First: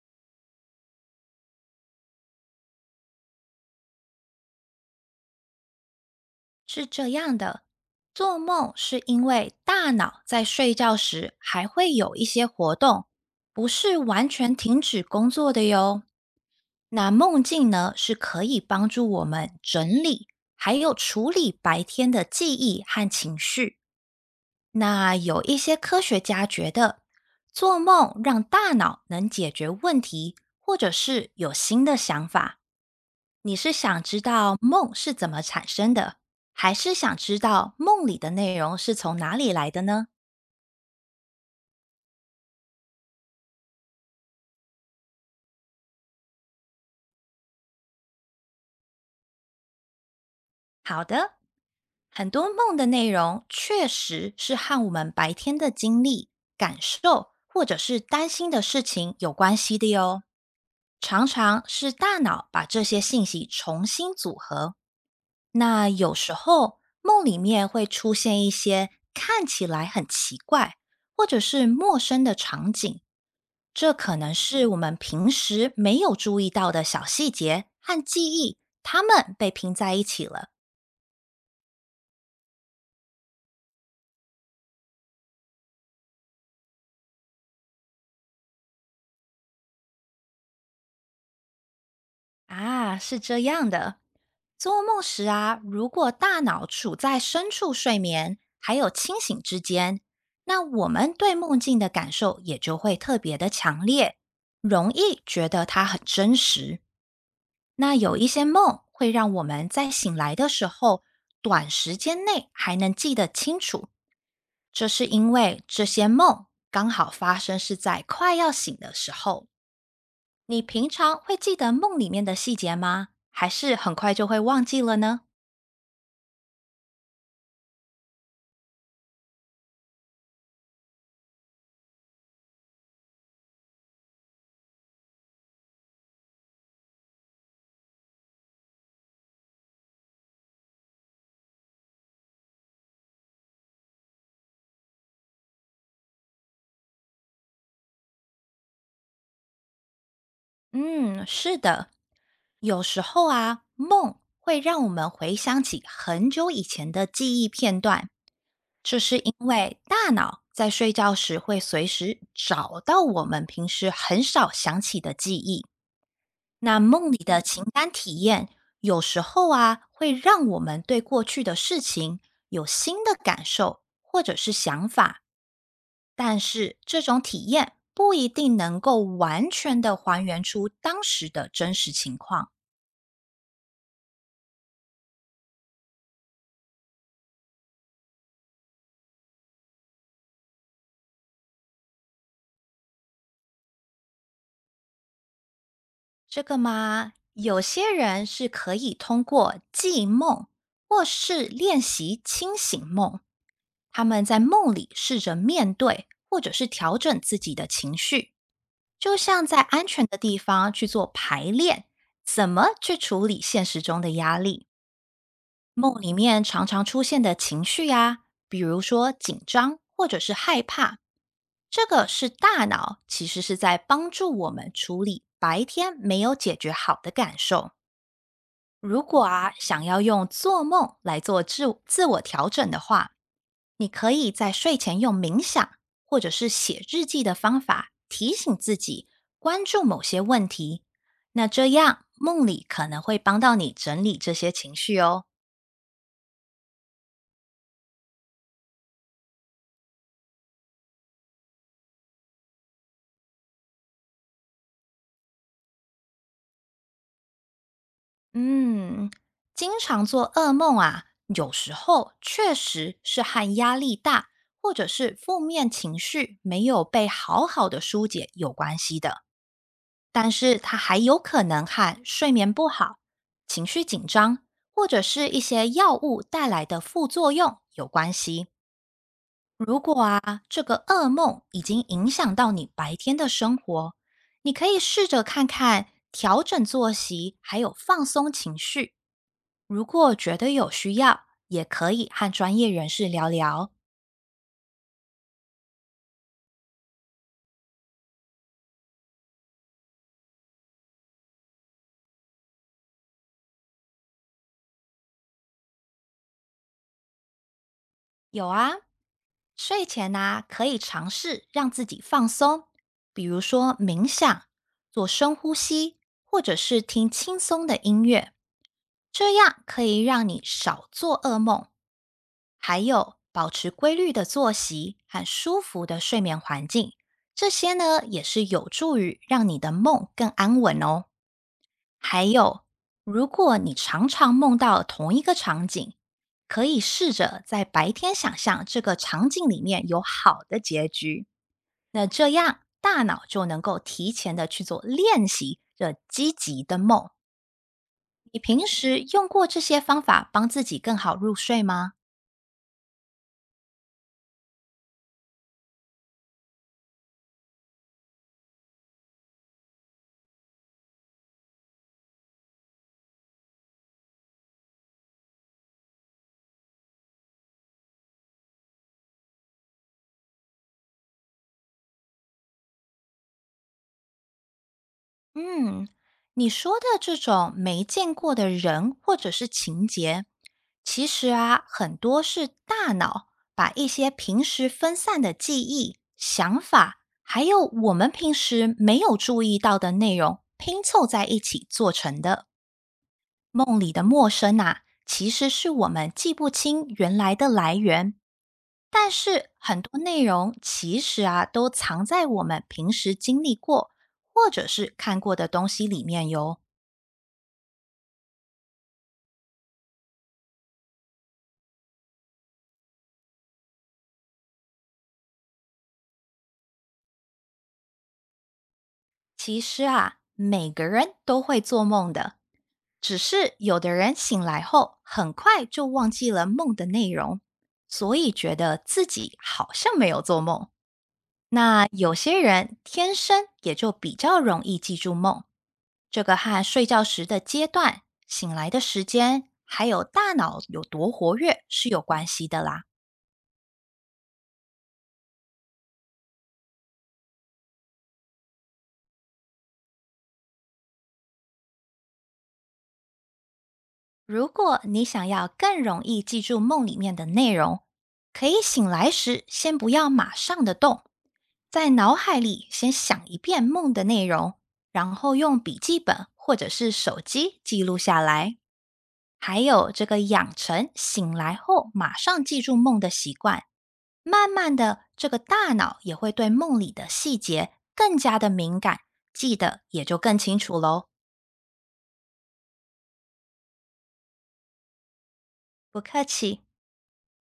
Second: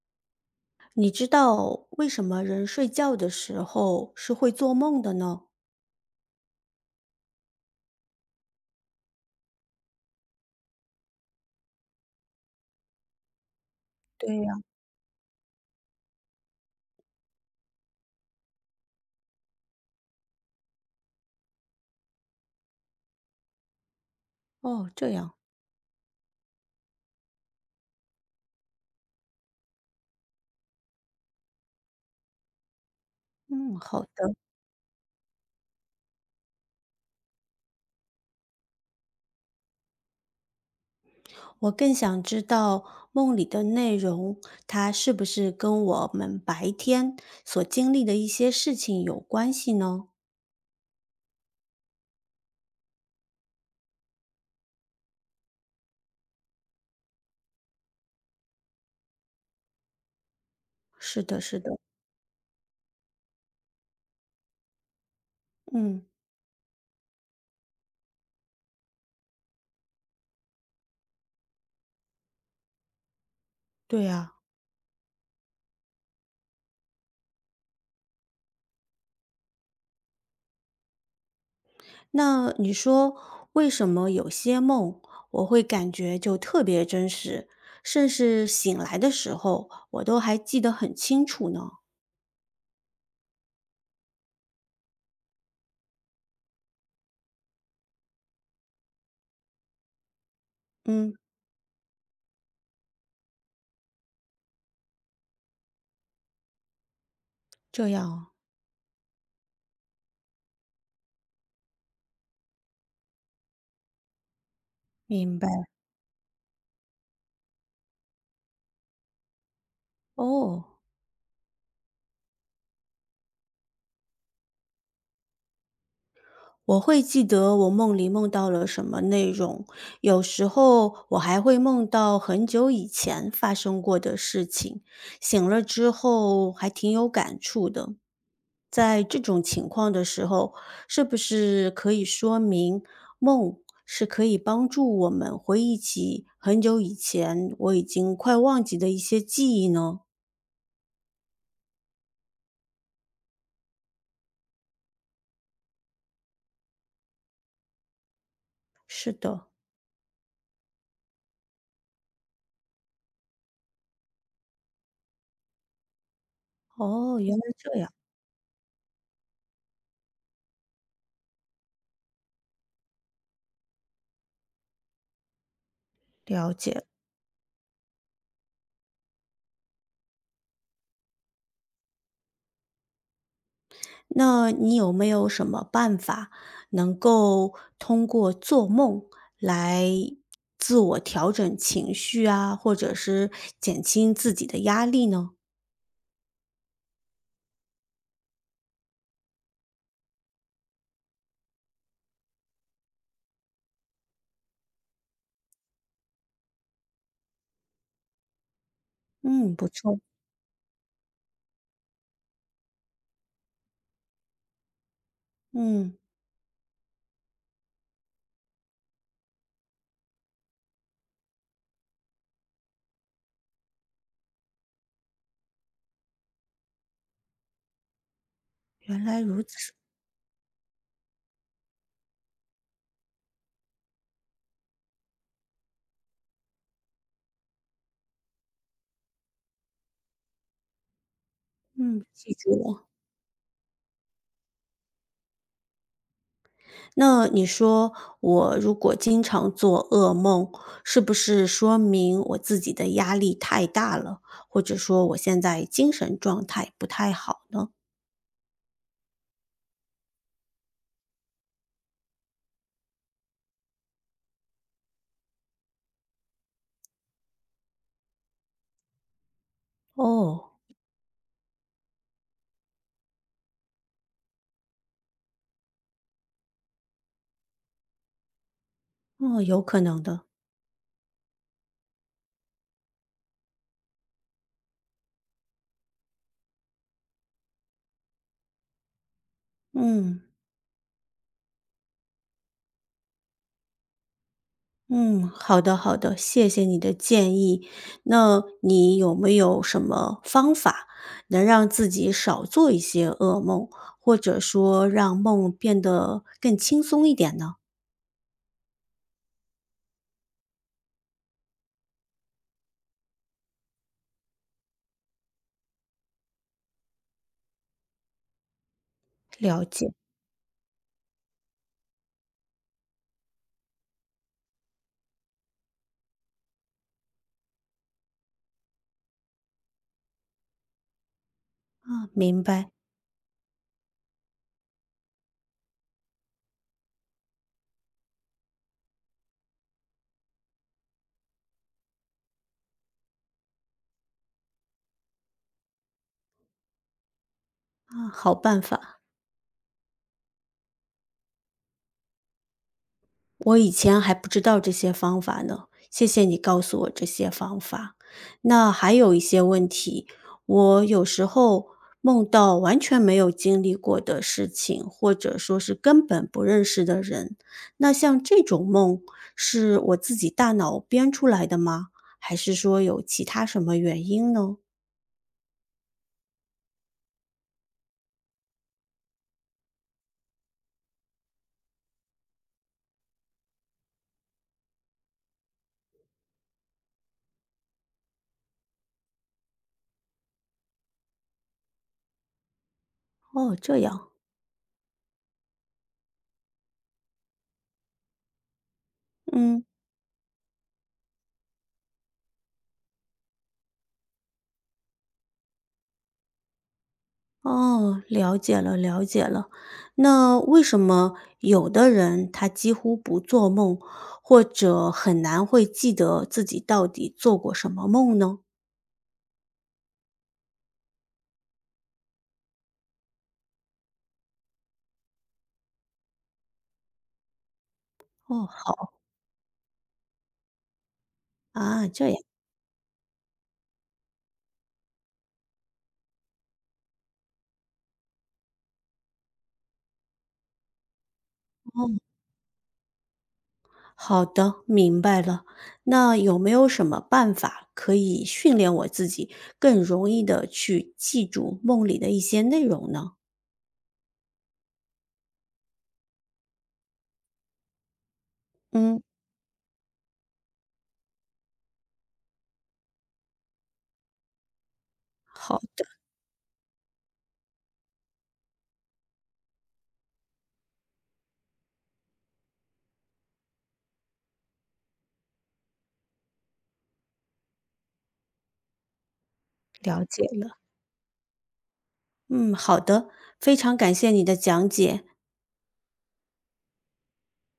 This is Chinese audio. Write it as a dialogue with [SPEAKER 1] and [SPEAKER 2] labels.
[SPEAKER 1] 你知道为什么人睡觉的时候是会做梦的呢？
[SPEAKER 2] 是这样的，做梦是因为大脑在睡觉时还会有一些活动，不是完
[SPEAKER 1] 对呀，
[SPEAKER 2] 全停止工作的哟。那梦境呢，是可以帮助我们整理，还有处理白天的记忆和情绪。
[SPEAKER 1] 哦，这
[SPEAKER 2] 那
[SPEAKER 1] 样，
[SPEAKER 2] 有一些科学家觉得，做梦让大脑能解决问题，或者是有新的想法。你是
[SPEAKER 1] 嗯，
[SPEAKER 2] 想
[SPEAKER 1] 好
[SPEAKER 2] 知
[SPEAKER 1] 的。
[SPEAKER 2] 道梦是怎么产生的，还是想知道梦里的内容是从哪里来的呢？
[SPEAKER 1] 我更想知道梦里的内容，它是不是跟我们白天所经历的一些事情有关系呢？
[SPEAKER 2] 好的，很多梦的内容确实是和我们白天的经历、感受或者是担心的事情有关系的哟。
[SPEAKER 1] 是
[SPEAKER 2] 常
[SPEAKER 1] 的，是
[SPEAKER 2] 常
[SPEAKER 1] 的，
[SPEAKER 2] 是大脑把这些信息重新组合。那
[SPEAKER 1] 嗯，
[SPEAKER 2] 有时候梦里面会出现一些看起来很奇怪或者是陌生的场景。这
[SPEAKER 1] 对
[SPEAKER 2] 可能
[SPEAKER 1] 呀。
[SPEAKER 2] 是我们平时没有注意到的小细节和记忆，它们被拼在一起了。
[SPEAKER 1] 那你说，为什么有些梦我会感觉就特别真实，甚至醒来的时候我都还记得很清楚呢？
[SPEAKER 2] 啊，是这样的。做梦时啊，如果大脑处在深处睡眠还有清醒之间，那我们
[SPEAKER 1] 嗯，
[SPEAKER 2] 对梦境的感受也就会特别的强烈，容易觉得它很真实。
[SPEAKER 1] 这
[SPEAKER 2] 那
[SPEAKER 1] 样
[SPEAKER 2] 有一
[SPEAKER 1] 啊
[SPEAKER 2] 些梦会让我们在醒来的时候，短时间内还能记得清楚，这是因
[SPEAKER 1] 明白，
[SPEAKER 2] 为这些梦刚好发生是在快要醒的时候。你
[SPEAKER 1] 哦，
[SPEAKER 2] 平常会记得梦里面的细节吗？还是很快就会忘记了呢？
[SPEAKER 1] 我会记得我梦里梦到了什么内容，有时候我还会梦到很久以前发生过的事情，醒了之后还挺有感触的。在这种情况的时候，是不是可以说明梦是可以帮助我们回忆起很久以前我已经快忘记的一些记忆呢？
[SPEAKER 2] 嗯，是的，有时候啊，梦会让我们回想起很久以前的记忆片段，这
[SPEAKER 1] 是
[SPEAKER 2] 是因
[SPEAKER 1] 的，
[SPEAKER 2] 为大脑在睡觉时会随时找到我们平时很少想起的记忆。那梦里
[SPEAKER 1] 哦，原
[SPEAKER 2] 的
[SPEAKER 1] 来
[SPEAKER 2] 情
[SPEAKER 1] 这
[SPEAKER 2] 感
[SPEAKER 1] 样，
[SPEAKER 2] 体验，有时候啊，会让我们对过去的事情有新的感受或者是想法，但
[SPEAKER 1] 了
[SPEAKER 2] 是
[SPEAKER 1] 解。
[SPEAKER 2] 这种体验不一定能够完全的还原出当时的真实情况。
[SPEAKER 1] 那你有没有什么办法能够通过做梦来自我调整情绪啊，或者是减轻自己的压力呢？
[SPEAKER 2] 这个嘛，有些人是可以通过记梦或是练习清醒梦，他们在梦里试着面对或者是调整自己的情绪。就像
[SPEAKER 1] 嗯，
[SPEAKER 2] 在
[SPEAKER 1] 不
[SPEAKER 2] 安
[SPEAKER 1] 错。
[SPEAKER 2] 全的地方去做排练，怎么去处理现实中的压力？
[SPEAKER 1] 嗯，
[SPEAKER 2] 梦里面常常出现的情绪呀、比如说紧张或者是害怕，这个是大脑其实是在帮助我们处理白天没有解决好的感受。如
[SPEAKER 1] 原来
[SPEAKER 2] 果
[SPEAKER 1] 如
[SPEAKER 2] 啊，
[SPEAKER 1] 此。
[SPEAKER 2] 想要用做梦来做自我调整的话，你可以在睡前用冥想或者是写日记的方法提醒自己关注某些问题。那这样
[SPEAKER 1] 嗯，记
[SPEAKER 2] 梦
[SPEAKER 1] 住
[SPEAKER 2] 里可
[SPEAKER 1] 了。
[SPEAKER 2] 能会帮到你整理这些情绪哦。
[SPEAKER 1] 那你说我如果经常做噩梦，是不是说明我自己的压力太大了，或者说我现在精神状态不太好呢？
[SPEAKER 2] 嗯，经常做噩梦啊，有时候确实是和压力大或者是负面情绪没有被好好的疏解有关系的。但
[SPEAKER 1] 哦，
[SPEAKER 2] 是它还有可能和睡眠不好、情绪紧张或者是一些药物带来的副作用有关系。
[SPEAKER 1] 哦，有
[SPEAKER 2] 如
[SPEAKER 1] 可
[SPEAKER 2] 果
[SPEAKER 1] 能的。
[SPEAKER 2] 啊，这个噩梦已经影响到你白天的生活，你可以试着看看调整作息，还有放松情绪。如果
[SPEAKER 1] 嗯。
[SPEAKER 2] 觉得有需要，也可以和专业人士聊聊。
[SPEAKER 1] 嗯，好的好的，谢谢你的建议。那你有没有什么方法能让自己少做一些噩梦，或者说让梦变得更轻松一点呢？
[SPEAKER 2] 有啊，睡前呐、可以尝试让自己放松，比如说冥想、做深呼吸，或者是听轻松的音乐，这样
[SPEAKER 1] 了
[SPEAKER 2] 可
[SPEAKER 1] 解，
[SPEAKER 2] 以让你少做噩梦，还有保持规律的作息和舒服的睡眠环境，这些呢也是有助于让你的梦更安稳哦。
[SPEAKER 1] 啊，
[SPEAKER 2] 还
[SPEAKER 1] 明
[SPEAKER 2] 有，
[SPEAKER 1] 白，
[SPEAKER 2] 如果你常常梦到同一个场景，可以试着在白天想象这个场景里面有好的结局，那这样大脑就能够提前的去做练习这积极的梦。
[SPEAKER 1] 啊，好
[SPEAKER 2] 你
[SPEAKER 1] 办
[SPEAKER 2] 平时
[SPEAKER 1] 法。
[SPEAKER 2] 用过这些方法帮自己更好入睡吗？
[SPEAKER 1] 我以前还不知道这些方法呢，谢谢你告诉我这些方法。那还有一些问题，我有时候梦到完全没有经历过的事情，或者说是根本不认识的人，那像这种梦是我自己大脑编出来的吗？还是说有其他什么原因呢？
[SPEAKER 2] 嗯，你说的这种没见过的人或者是情节，其实啊，很多是大脑把一些平时分散的记忆、想法，还有我们平时没有注意到的内容拼凑在一起做成的。
[SPEAKER 1] 哦，这
[SPEAKER 2] 梦里的
[SPEAKER 1] 样，
[SPEAKER 2] 陌生啊，其实是我们记不清原来的来源，但是
[SPEAKER 1] 嗯。
[SPEAKER 2] 很多内容其实啊，都藏在我们平时经历过或者是看过的东西里面哟。
[SPEAKER 1] 哦，了解了，了解了。那为什么有的人他几乎不做梦，或者很难会记得自己到底做过什么梦呢？
[SPEAKER 2] 其实啊，每个人都会做梦的，只是有的人醒来后很快就忘记了梦的内容，所以
[SPEAKER 1] 哦，
[SPEAKER 2] 觉得
[SPEAKER 1] 好
[SPEAKER 2] 自己好像没有做梦。那
[SPEAKER 1] 啊，这
[SPEAKER 2] 有
[SPEAKER 1] 样
[SPEAKER 2] 些人天生也就比较容易记住梦，这个和睡觉时的阶段、醒来的时间，还有大脑有多活跃是
[SPEAKER 1] 哦，
[SPEAKER 2] 有关系的啦。
[SPEAKER 1] 好的，明白了。那有没有什么办法可以训练我自己更容易的去记住梦里的一些内容呢？
[SPEAKER 2] 如果你想要更容易记住梦里面的内容，可以醒
[SPEAKER 1] 嗯，
[SPEAKER 2] 来时先不要马上的动，在脑海里先想一遍梦的内容，然后用
[SPEAKER 1] 好
[SPEAKER 2] 笔
[SPEAKER 1] 的，
[SPEAKER 2] 记本或者是手机记录下来。还有这个养成醒来后马上记住梦的习惯，慢慢的，这个大脑也会对梦里的细节更加的敏感，记得
[SPEAKER 1] 了
[SPEAKER 2] 也就
[SPEAKER 1] 解
[SPEAKER 2] 更清
[SPEAKER 1] 了。
[SPEAKER 2] 楚喽。
[SPEAKER 1] 嗯，好的，非常感谢你的讲解。
[SPEAKER 2] 不客气。